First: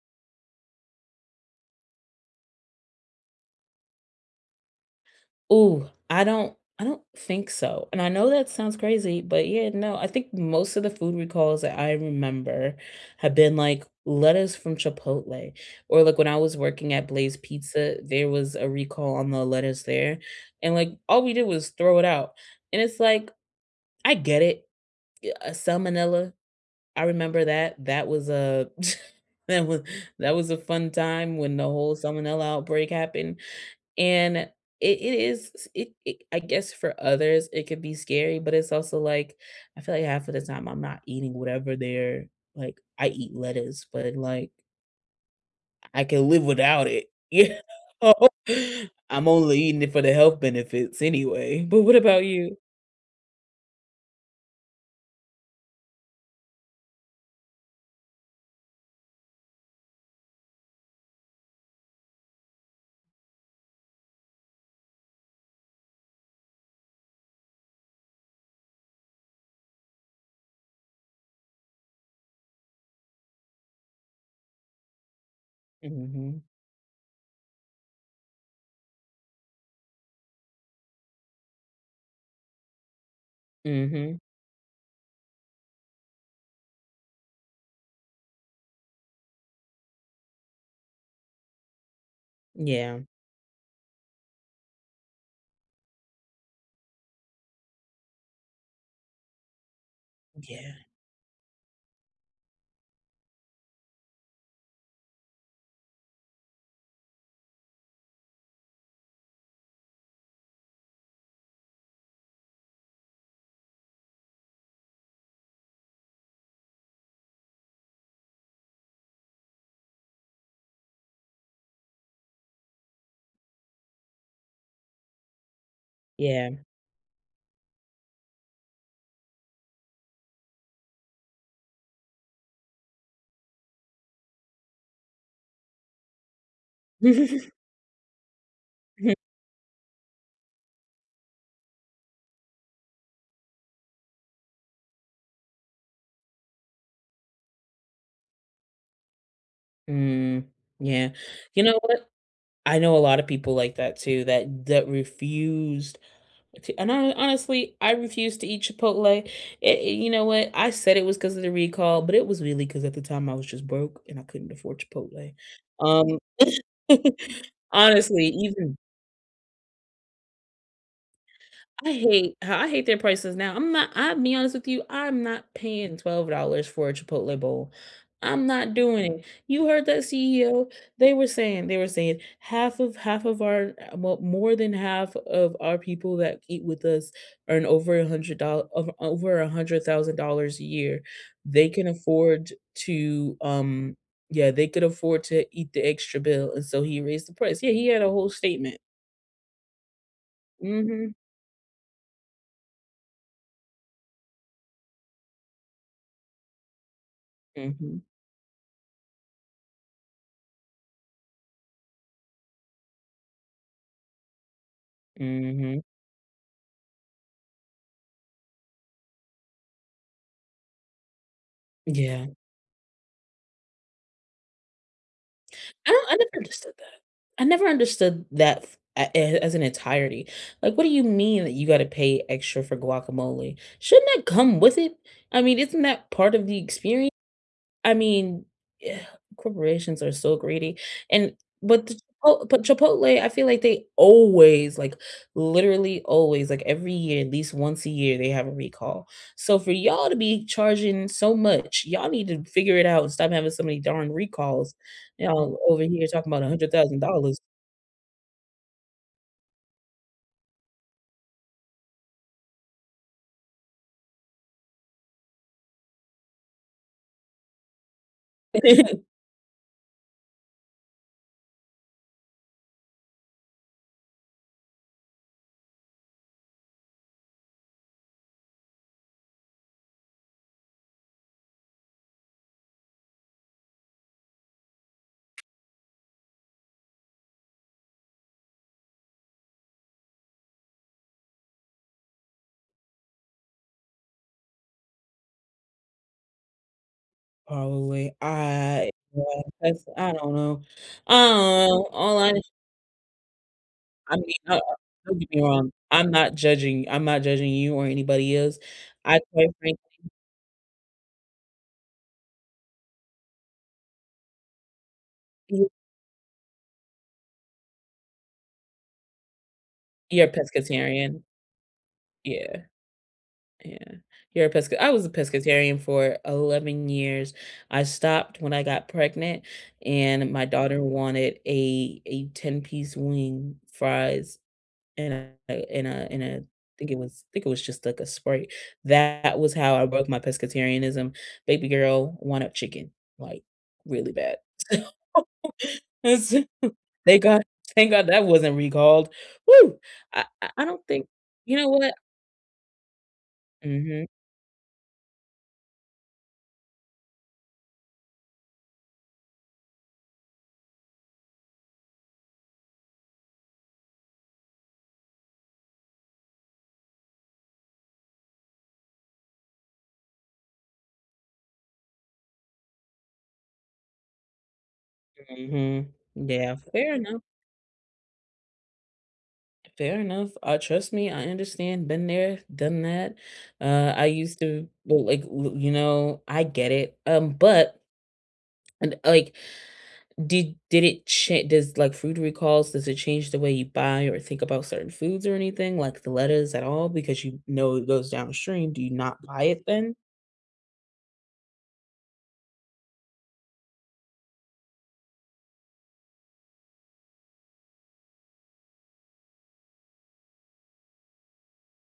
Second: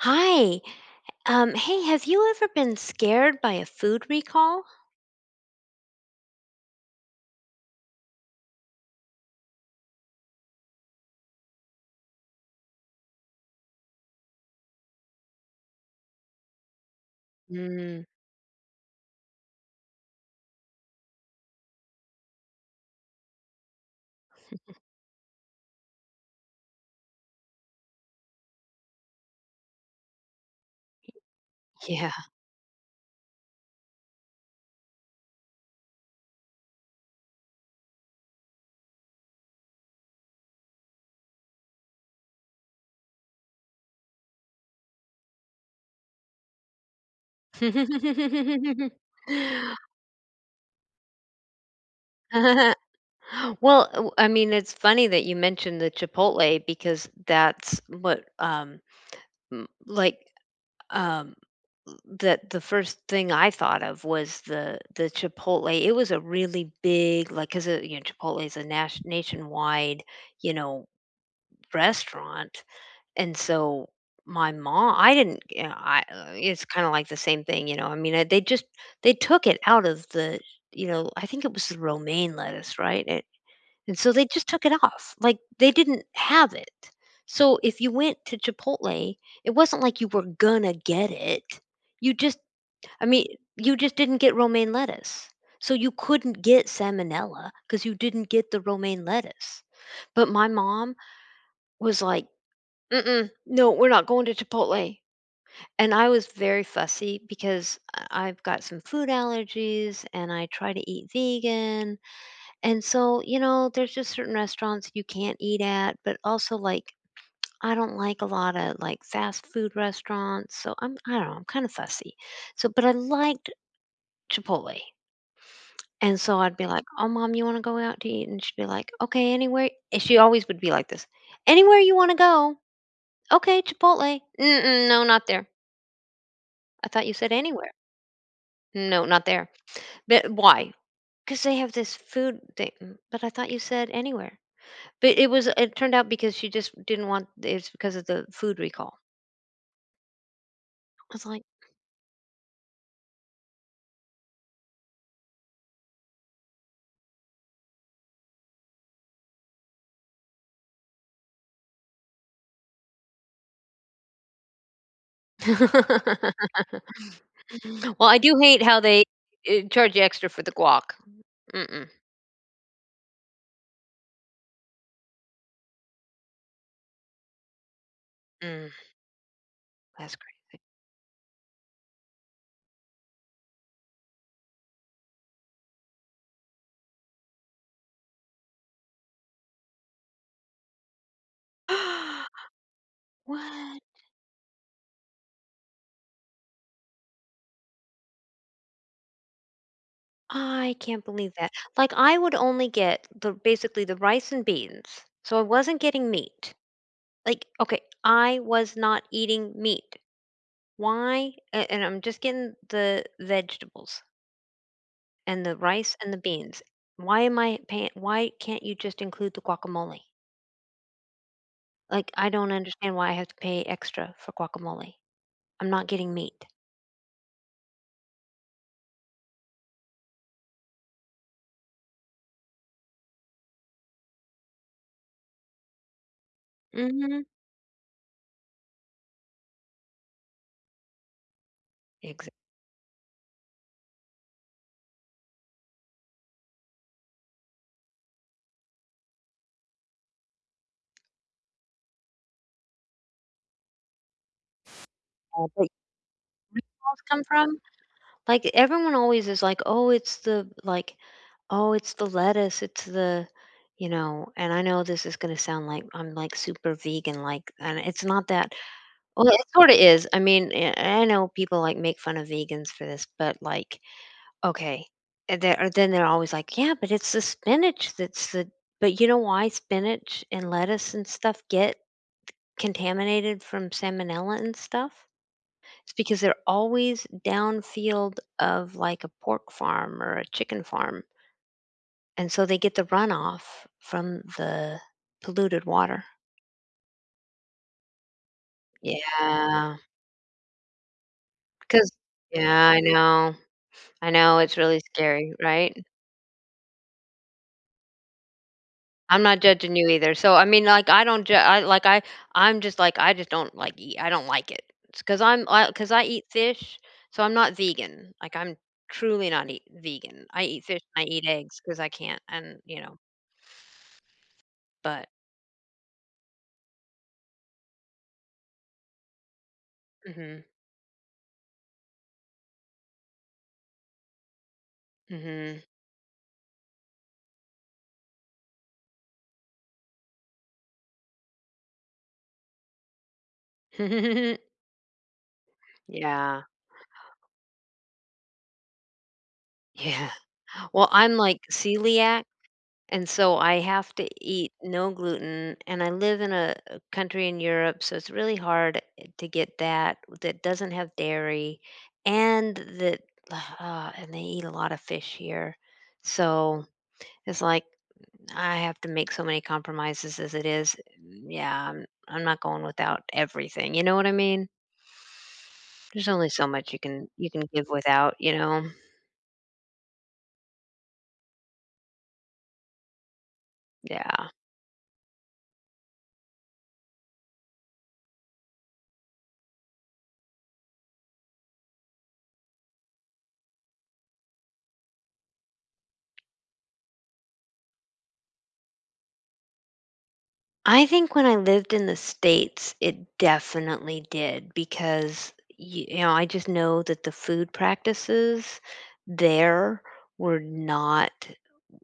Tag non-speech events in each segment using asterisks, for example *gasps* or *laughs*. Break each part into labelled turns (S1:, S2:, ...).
S1: Hi. Hey, have you ever been scared by a food recall?
S2: Ooh, I don't think so, and I know that sounds crazy, but yeah, no, I think most of the food recalls that I remember have been, like, lettuce from Chipotle, or, like, when I was working at Blaze Pizza,
S1: Mm,
S2: there was a recall on the lettuce there, and, like, all we did was throw it out, and it's like, I get it, a salmonella, I remember that, that was a *laughs* that was that was a fun time when the whole
S1: yeah.
S2: salmonella outbreak happened, and it is it it I guess for others, it could be scary, but it's also, like, I feel like half of the time I'm not eating whatever they're like, I eat lettuce, but, like, I can live without it, *laughs* you know?
S1: *laughs*
S2: I'm only eating it for the health benefits anyway. But what about you?
S1: Well, I mean, it's funny that you mentioned the Chipotle because that's what, m- like, um, that the first thing I thought of was the Chipotle. It was a really big, like, because, Chipotle is a nas nationwide, you know, restaurant. And so my mom I didn't you know, I
S2: Mhm.
S1: it's kinda like the same thing, I mean, I, they just they took it out of the I think it was the romaine lettuce, right? It And so
S2: Mhm.
S1: they just took it off, like, they didn't have it. So if you went to Chipotle, it wasn't like you were gonna get it. You just
S2: Yeah.
S1: I mean, you just didn't get romaine lettuce. So you couldn't get salmonella because you didn't get the romaine lettuce. But my
S2: Yeah.
S1: mom was like, "Mm-mm. No, we're not going to Chipotle." And I was very fussy because I've got some food allergies and I try to eat vegan. And so, you know, there's just certain restaurants you can't eat at, but also like I don't like a lot of like fast food restaurants. So I don't know, I'm kind of fussy. So but I liked Chipotle. And so I'd be
S2: Yeah.
S1: like, "Oh mom, you want to go out to eat?" And she'd be like, "Okay, anywhere." And she always would be like this. "Anywhere you want to go." "Okay, Chipotle." "Mm-mm, no, not there." I thought you said
S2: *laughs*
S1: anywhere. No, not there. But why? Because they have this food thing. Mm, but I thought you said anywhere. But it was. It turned out because she just didn't want. It's because of the food recall.
S2: Mm. Yeah.
S1: I was like,
S2: You know what? I know a lot of people like that too that refused Honestly, I refuse to eat Chipotle. You know what? I said it was because of the recall, but it was really because at the time I was just broke and I couldn't afford Chipotle. Um,
S1: *laughs*
S2: *laughs*
S1: well, I
S2: Honestly,
S1: do hate
S2: even
S1: how they charge you extra for the guac. Mm-mm.
S2: I hate their prices now. I'm not I'll be honest with you, I'm not paying $12 for a Chipotle bowl. I'm
S1: Mm,
S2: not doing it. You heard that
S1: that's great.
S2: CEO, they were saying half of our well, more than half of our people that eat with us earn over a hundred dollar of over $100,000 a year. They can
S1: *gasps*
S2: afford to
S1: What?
S2: yeah, they could afford to eat the extra bill. And so he raised the price. Yeah, he had a whole statement.
S1: I can't
S2: Hmm.
S1: believe that. Like I would only get the basically the rice and beans, so I wasn't getting meat. Like okay,
S2: Hmm.
S1: I was not eating meat. Why a and I'm just getting the vegetables and the
S2: Hmm.
S1: rice and the beans. Why am I paying why can't you just include the guacamole? Like,
S2: Yeah.
S1: I don't understand why I have to pay extra for guacamole. I'm not getting
S2: I never
S1: meat.
S2: understood that. I never understood that f a as an entirety. Like, what do you mean that you gotta pay extra for guacamole? Shouldn't that come with it? I mean, isn't that part of the experience?
S1: Mhm.
S2: I mean, yeah, corporations are so greedy, and but the
S1: Exactly.
S2: Chipotle, I feel like they always, like, literally always, like, every year, at least once a year, they have a recall. So for y'all to be charging so much, y'all need to figure it out and stop having so many darn recalls.
S1: Where
S2: Y'all over here talking about
S1: meatballs come
S2: $100,000.
S1: from? Like, everyone always is like, "Oh, it's the like, oh, it's the lettuce, it's the" and I know this is gonna sound like I'm, like, super vegan, like, and it's not that.
S2: *laughs*
S1: Well, it sort of is. I mean, I know people like make fun of vegans for this, but like, okay, and they're, or then they're always like, yeah, but it's the spinach that's the. But you know why spinach and lettuce and stuff get contaminated from salmonella and stuff? It's because they're always downfield of like a pork farm or a chicken farm, and so they get the runoff from the polluted water.
S2: Probably, I yeah,
S1: Yeah,
S2: that's I don't know. Um,
S1: because
S2: all
S1: yeah, I
S2: I mean,
S1: know, it's really
S2: don't get
S1: scary,
S2: me wrong,
S1: right?
S2: I'm not judging you or anybody else. I
S1: I'm not
S2: quite
S1: judging
S2: frankly
S1: you either. So I mean, like I don't I like I I'm just like I just don't like eat. I don't like it because
S2: you
S1: because I eat fish, so I'm not vegan. Like I'm truly not eat,
S2: you're
S1: vegan.
S2: a
S1: I eat fish and I
S2: pescatarian.
S1: eat eggs because I can't, and
S2: Yeah,
S1: you know,
S2: yeah. You're a pesca I was
S1: but.
S2: a pescatarian for 11 years. I stopped when I got pregnant, and my
S1: Hmm.
S2: daughter wanted a ten-piece wing, fries, and a
S1: Hmm.
S2: and a and a I think it was just like a Sprite. That was how I broke my pescatarianism. Baby girl wanted chicken, like, really bad.
S1: *laughs*
S2: *laughs* It's
S1: Yeah.
S2: thank God thank God that wasn't recalled. Woo!
S1: Yeah.
S2: I don't
S1: Well,
S2: think
S1: I'm like
S2: you know what?
S1: celiac. And so I have
S2: Mhm,
S1: to eat no gluten, and I live in a country in Europe, so it's really hard to get that that doesn't have dairy, and that *sighs* and they eat a lot of fish here, so it's like I have to make so many compromises as it is. Mm, yeah, I'm not going without everything. You know what I mean?
S2: mhm.
S1: There's only so
S2: Yeah,
S1: much
S2: fair enough,
S1: you can give without. You know?
S2: fair enough. Trust me, I understand, been there, done that. I
S1: Yeah.
S2: used to well, like, l You know, I get it, but and, like, did it change? Does, like, food recalls, does it change the way you buy or think about certain foods or anything, like the lettuce at all because you know it goes downstream? Do you not buy it then?
S1: I think when I lived in the States, it definitely did because, you know, I just know that the food practices there were not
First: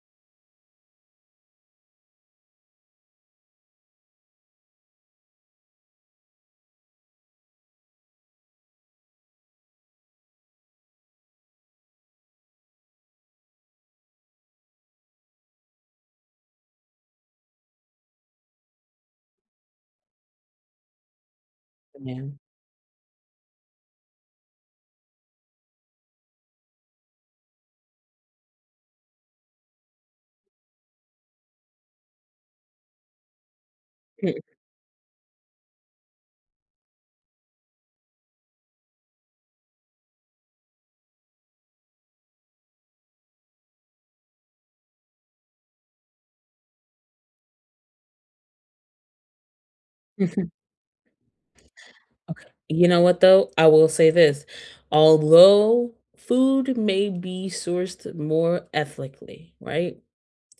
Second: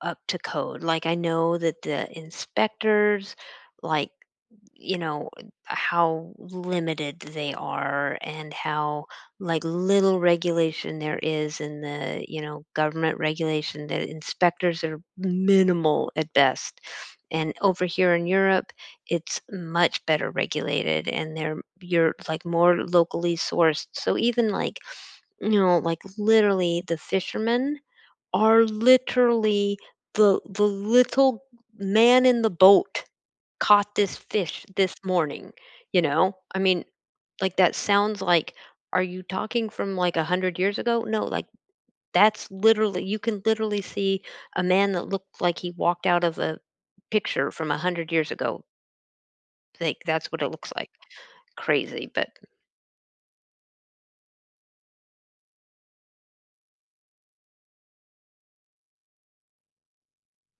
S1: up to code. Like I know that the inspectors, like, you know, how limited they are and how like little regulation there is in the, you know, government regulation that inspectors are minimal at best. And over here in Europe, it's much better regulated and they're you're like more locally sourced. So even like you know, like literally the fishermen are literally the little man in the boat caught this
S2: Yeah.
S1: fish this morning, you know? I mean, like that sounds like are you talking from like 100 years ago? No, like that's literally you can literally see a man that looked like he walked out of a picture from 100 years ago. Like that's what it
S2: *laughs*
S1: looks like. Crazy, but
S2: Okay. You know what though? I will say this. Although food may be sourced more ethically, right?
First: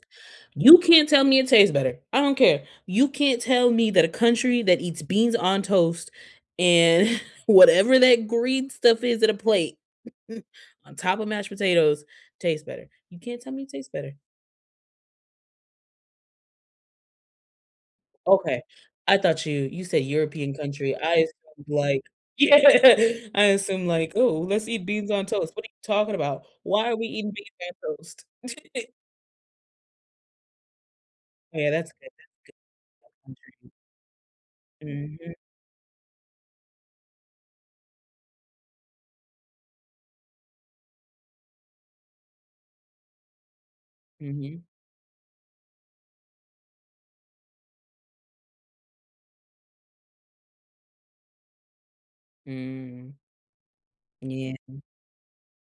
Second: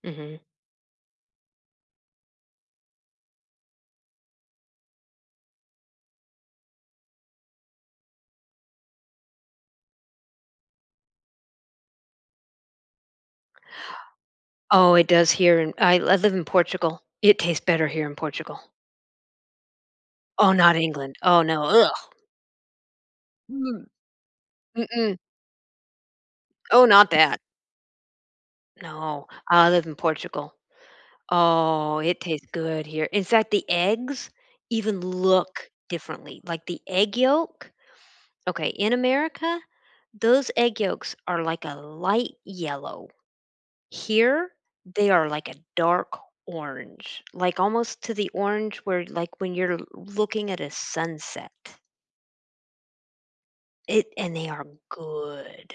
S1: mhm.
S2: You can't tell me it tastes better. I don't care. You can't tell me that a country that eats beans on toast and *laughs* whatever that green stuff is at a plate *laughs* on top of mashed potatoes tastes better. You can't tell me it tastes better.
S1: Oh, it does here. In, I live in Portugal. It tastes better here in Portugal.
S2: Okay. I thought you said
S1: Oh,
S2: European
S1: not
S2: country.
S1: England.
S2: I
S1: Oh no.
S2: assumed
S1: Ugh.
S2: like *laughs* Yeah. I assume like, "Oh, let's eat beans
S1: Mm-mm.
S2: on toast." What are you talking about?
S1: Oh,
S2: Why are we
S1: not
S2: eating
S1: that.
S2: beans on toast? *laughs*
S1: No, I live in Portugal.
S2: Oh, yeah, that's
S1: Oh,
S2: good
S1: it tastes good here. In fact,
S2: country.
S1: the eggs even
S2: Mhm,
S1: look differently. Like the egg yolk. Okay, in America, those egg yolks are like a light yellow. Here,
S2: mhm,
S1: they are like a dark orange, like almost to the orange where like when you're looking at a sunset.
S2: mm.
S1: It And they are
S2: Yeah,
S1: good.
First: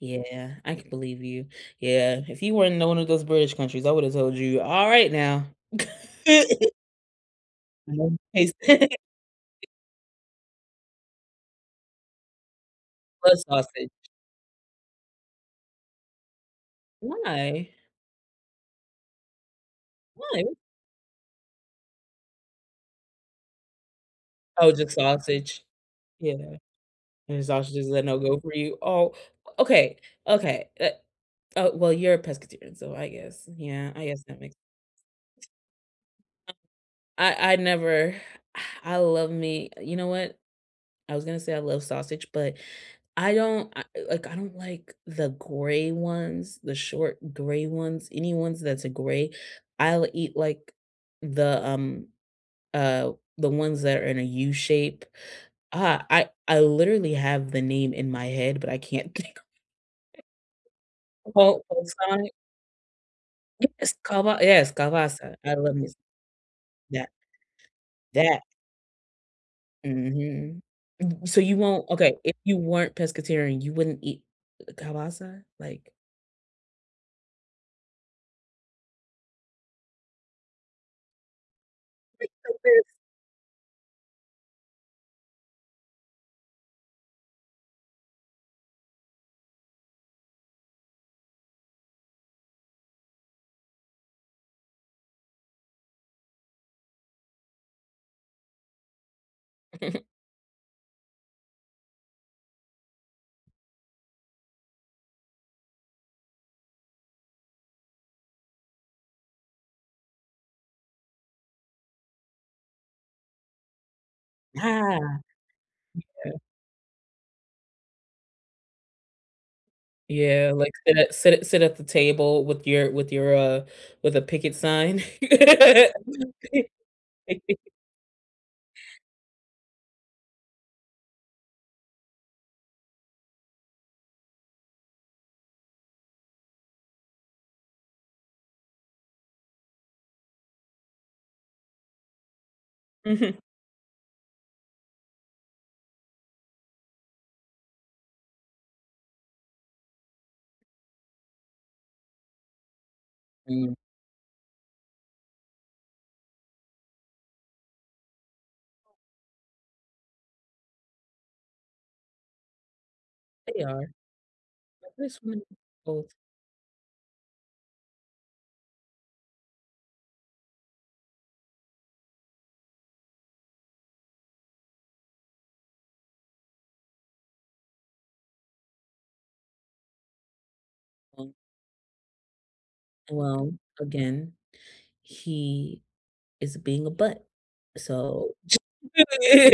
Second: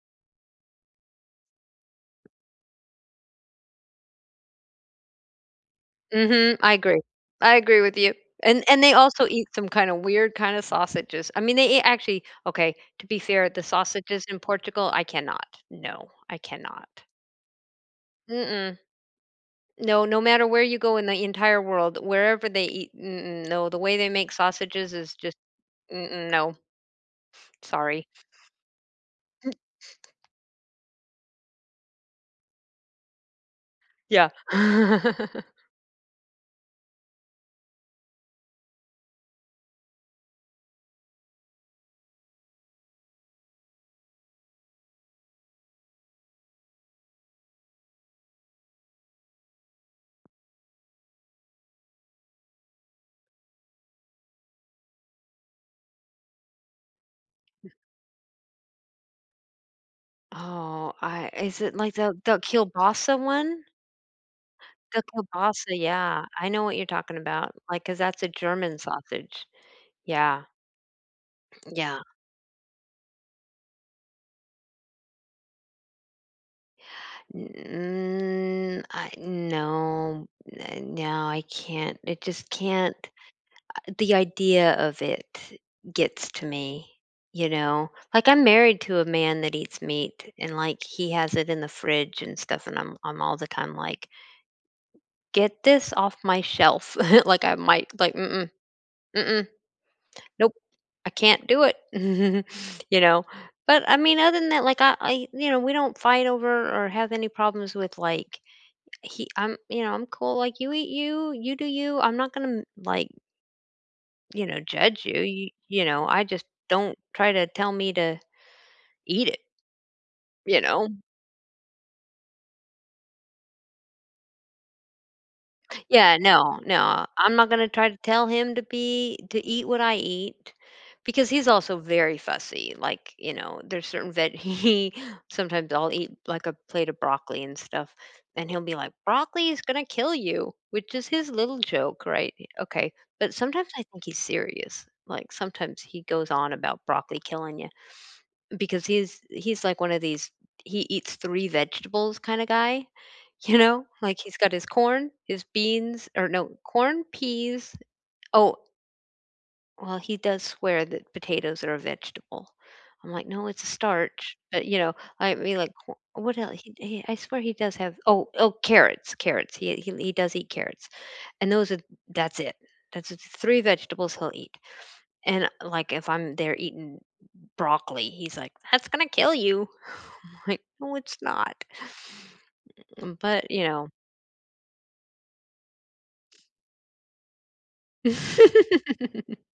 S2: yeah, I can believe you. Yeah, if you weren't in one of those British countries, I would've told you, "All right now." *laughs*
S1: Mhm, I agree. I agree
S2: I
S1: with you.
S2: don't taste
S1: And they
S2: *laughs*
S1: also eat some kind of weird kind of sausages. I mean, they eat actually okay, to be
S2: Blood
S1: fair, the
S2: sausage.
S1: sausages in Portugal, I cannot. No, I cannot.
S2: Why?
S1: Mm-mm. No, no
S2: Why?
S1: matter where you go in the entire world, wherever they eat, mm-mm, no, the way they make
S2: Oh,
S1: sausages
S2: just
S1: is just
S2: sausage.
S1: mm-mm,
S2: Yeah.
S1: no.
S2: And his sausage is a
S1: Sorry.
S2: no-go for you? Oh, okay, okay, oh, well, you're a pescatarian, so I guess, yeah, I guess
S1: Yeah.
S2: that makes
S1: *laughs*
S2: I never *sighs* I love me you know what? I was gonna say I love sausage, but I don't I like, I don't like the gray ones, the short gray ones, any ones that's a gray. I'll eat, like, the, um, uh, the ones that are in a U shape. Ah, I literally have the name in my head, but I can't think
S1: Oh,
S2: *laughs*
S1: I is it like the
S2: Oh,
S1: the kielbasa one?
S2: It's kava yes,
S1: The
S2: kavasa. I love
S1: kielbasa,
S2: me s
S1: yeah. I know what you're
S2: that
S1: talking about. Like, 'cause that's a
S2: that
S1: German sausage. Yeah.
S2: mhm. So you won't
S1: Yeah.
S2: okay, if you weren't pescatarian, you wouldn't eat kavasa? Like
S1: Mm, I no, no, I can't. It just can't. The idea of it gets to me, you know. Like I'm married to a man that eats meat and like he has it in the fridge and stuff and I'm all the time like, "Get this off my shelf." *laughs* Like I might like, "Mm-mm, mm-mm,
S2: *laughs*
S1: nope, I can't do it." *laughs* You know. But I mean, other than that, like you know, we don't fight over or have any problems with like he I'm you know I'm cool like you eat you you do you I'm not gonna like you know judge
S2: Ah.
S1: you you know I just don't try to tell me to eat it
S2: Yeah,
S1: you
S2: like
S1: know.
S2: sit at the table with your with a picket sign.
S1: Yeah, no,
S2: *laughs*
S1: no. I'm not going to try to tell him to be to eat what I eat because he's also very fussy. Like, you know, there's certain veg *laughs* he sometimes I'll eat like a plate of broccoli and stuff and he'll be like, "Broccoli is going to kill you," which is his little joke, right? Okay. But
S2: Mhm.
S1: sometimes I think he's serious. Like sometimes he goes on about broccoli killing you because he's like one of these he eats three vegetables kind of guy *laughs* you
S2: Mm,
S1: know like he's got his corn his beans or no corn peas oh well he does swear that potatoes are a vegetable I'm like no
S2: they
S1: it's a
S2: are.
S1: starch but you
S2: But
S1: know
S2: this
S1: I
S2: one
S1: mean like cor-
S2: holds
S1: what else he, I swear he does have oh oh carrots he does eat carrots and those are that's it that's the three vegetables he'll eat and like if I'm there eating broccoli. He's like, "That's gonna kill you." *laughs* I'm like, "No, it's
S2: on
S1: not." Mm,
S2: well,
S1: but, you know.
S2: again, he is being a butt. So, *laughs*
S1: *laughs*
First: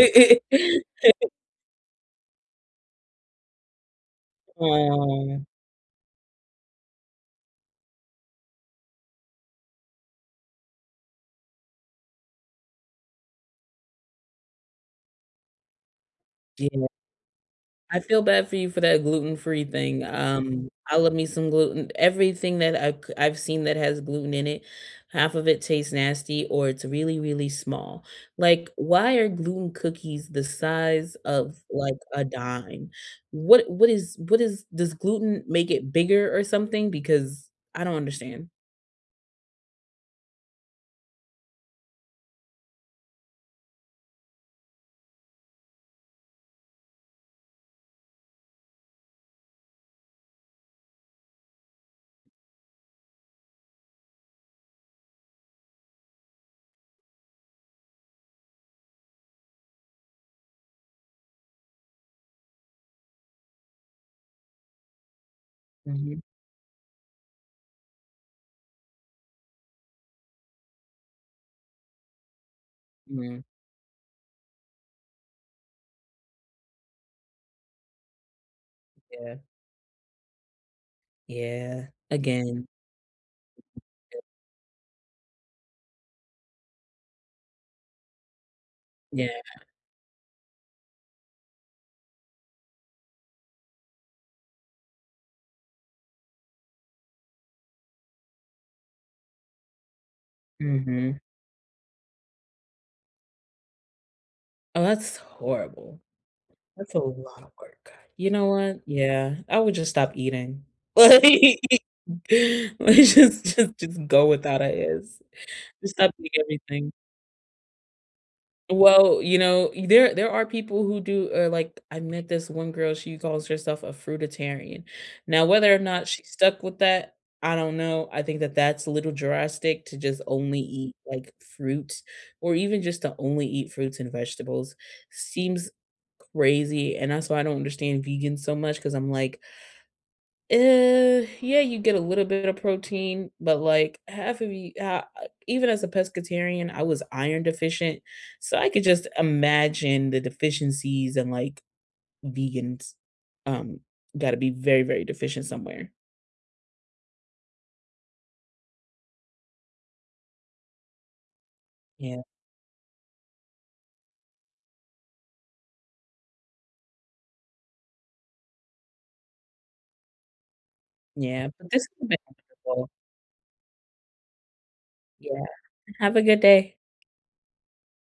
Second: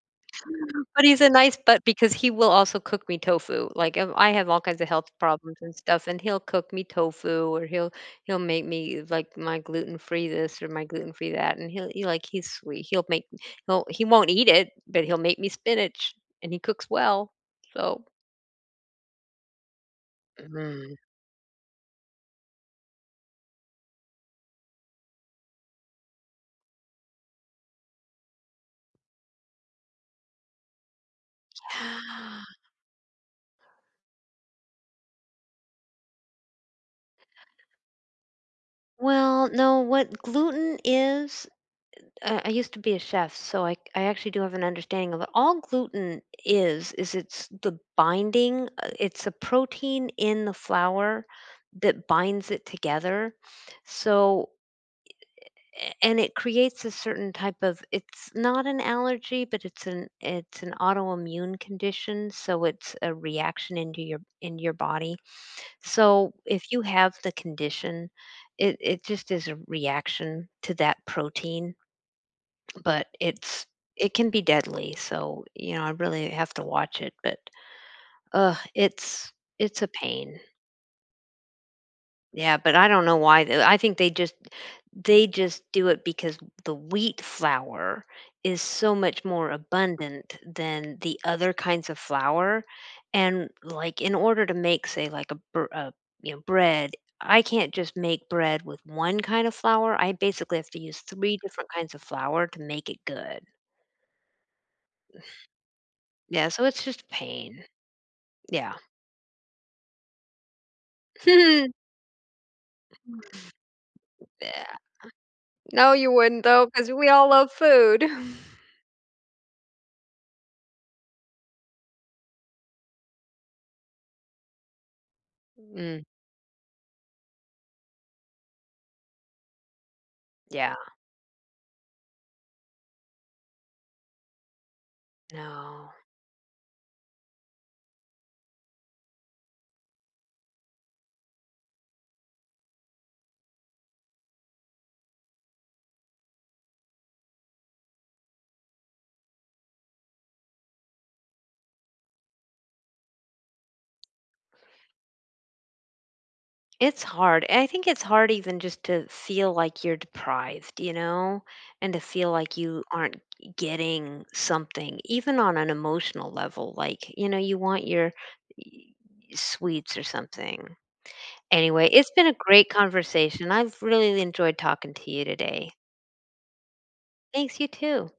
S1: But he's a nice but because he will also cook me tofu. Like, I have all kinds of health
S2: um,
S1: problems and stuff, and he'll cook me tofu or he'll make me, like, my gluten-free this or my gluten-free that, and like, he's sweet. He'll he won't eat it, but he'll make me spinach, and he
S2: yeah.
S1: cooks well.
S2: I
S1: So,
S2: feel bad for you for that gluten-free thing, I
S1: mm.
S2: love me some gluten. Everything that I've seen that has gluten in it, half of it tastes nasty or it's really, really small. Like, why are gluten cookies the size of, like, a
S1: *sighs*
S2: dime? What is does gluten make it bigger or something? Because I don't understand.
S1: Well, no, what gluten is I used to be a chef, so I actually do have an understanding of what all gluten is it's the binding. It's a protein in the flour that binds it together. So and it creates a certain type of it's not an allergy but it's an autoimmune condition so it's a reaction into your body
S2: Mhm,
S1: so if you have the condition it just is a reaction to that protein but
S2: mhm,
S1: it's it can be deadly. So you know, I really have to watch it. But uh, it's
S2: yeah,
S1: it's a pain.
S2: yeah,
S1: Yeah,
S2: again,
S1: but I don't know why. I think they just do it because the wheat flour is so much
S2: yeah,
S1: more abundant than the other kinds of flour and like in order to make say like a, br- a you know bread I can't just make bread with one kind of flour I basically have to use
S2: mhm.
S1: three different kinds of flour to make it good.
S2: Oh, that's horrible.
S1: Yeah, so it's
S2: That's a
S1: just
S2: lot of
S1: pain.
S2: work. You know
S1: Yeah.
S2: what? Yeah, I would just stop eating. *laughs*
S1: *laughs*
S2: Like, *laughs* just go without how that
S1: Yeah.
S2: is.
S1: No,
S2: Just stop
S1: you
S2: eating
S1: wouldn't though, because
S2: everything.
S1: we all love food. *laughs*
S2: Well, you know, there are people who do like I met this one girl, she calls herself a fruitarian. Now, whether or
S1: Mm,
S2: not she stuck with that, I don't know. I think that that's a little drastic to just only
S1: yeah.
S2: eat like fruit or even just to only eat fruits and vegetables seems
S1: No.
S2: crazy. And that's why I don't understand vegans so much because I'm like, yeah, you get a little bit of protein, but like half of you, even as a pescatarian, I was iron deficient, so I could just imagine the deficiencies and like vegans, um, got to be very, very deficient somewhere.
S1: It's hard. I think it's hard even just to feel like you're deprived, you know, and to
S2: Yeah,
S1: feel like you aren't getting something, even on an emotional level. Like, you know, you want your y- sweets or something.
S2: yeah, but this
S1: Anyway,
S2: has
S1: it's
S2: been
S1: been a great
S2: wonderful.
S1: conversation. I've really enjoyed talking to you
S2: Yeah,
S1: today.
S2: have a good day.
S1: Thanks, you too.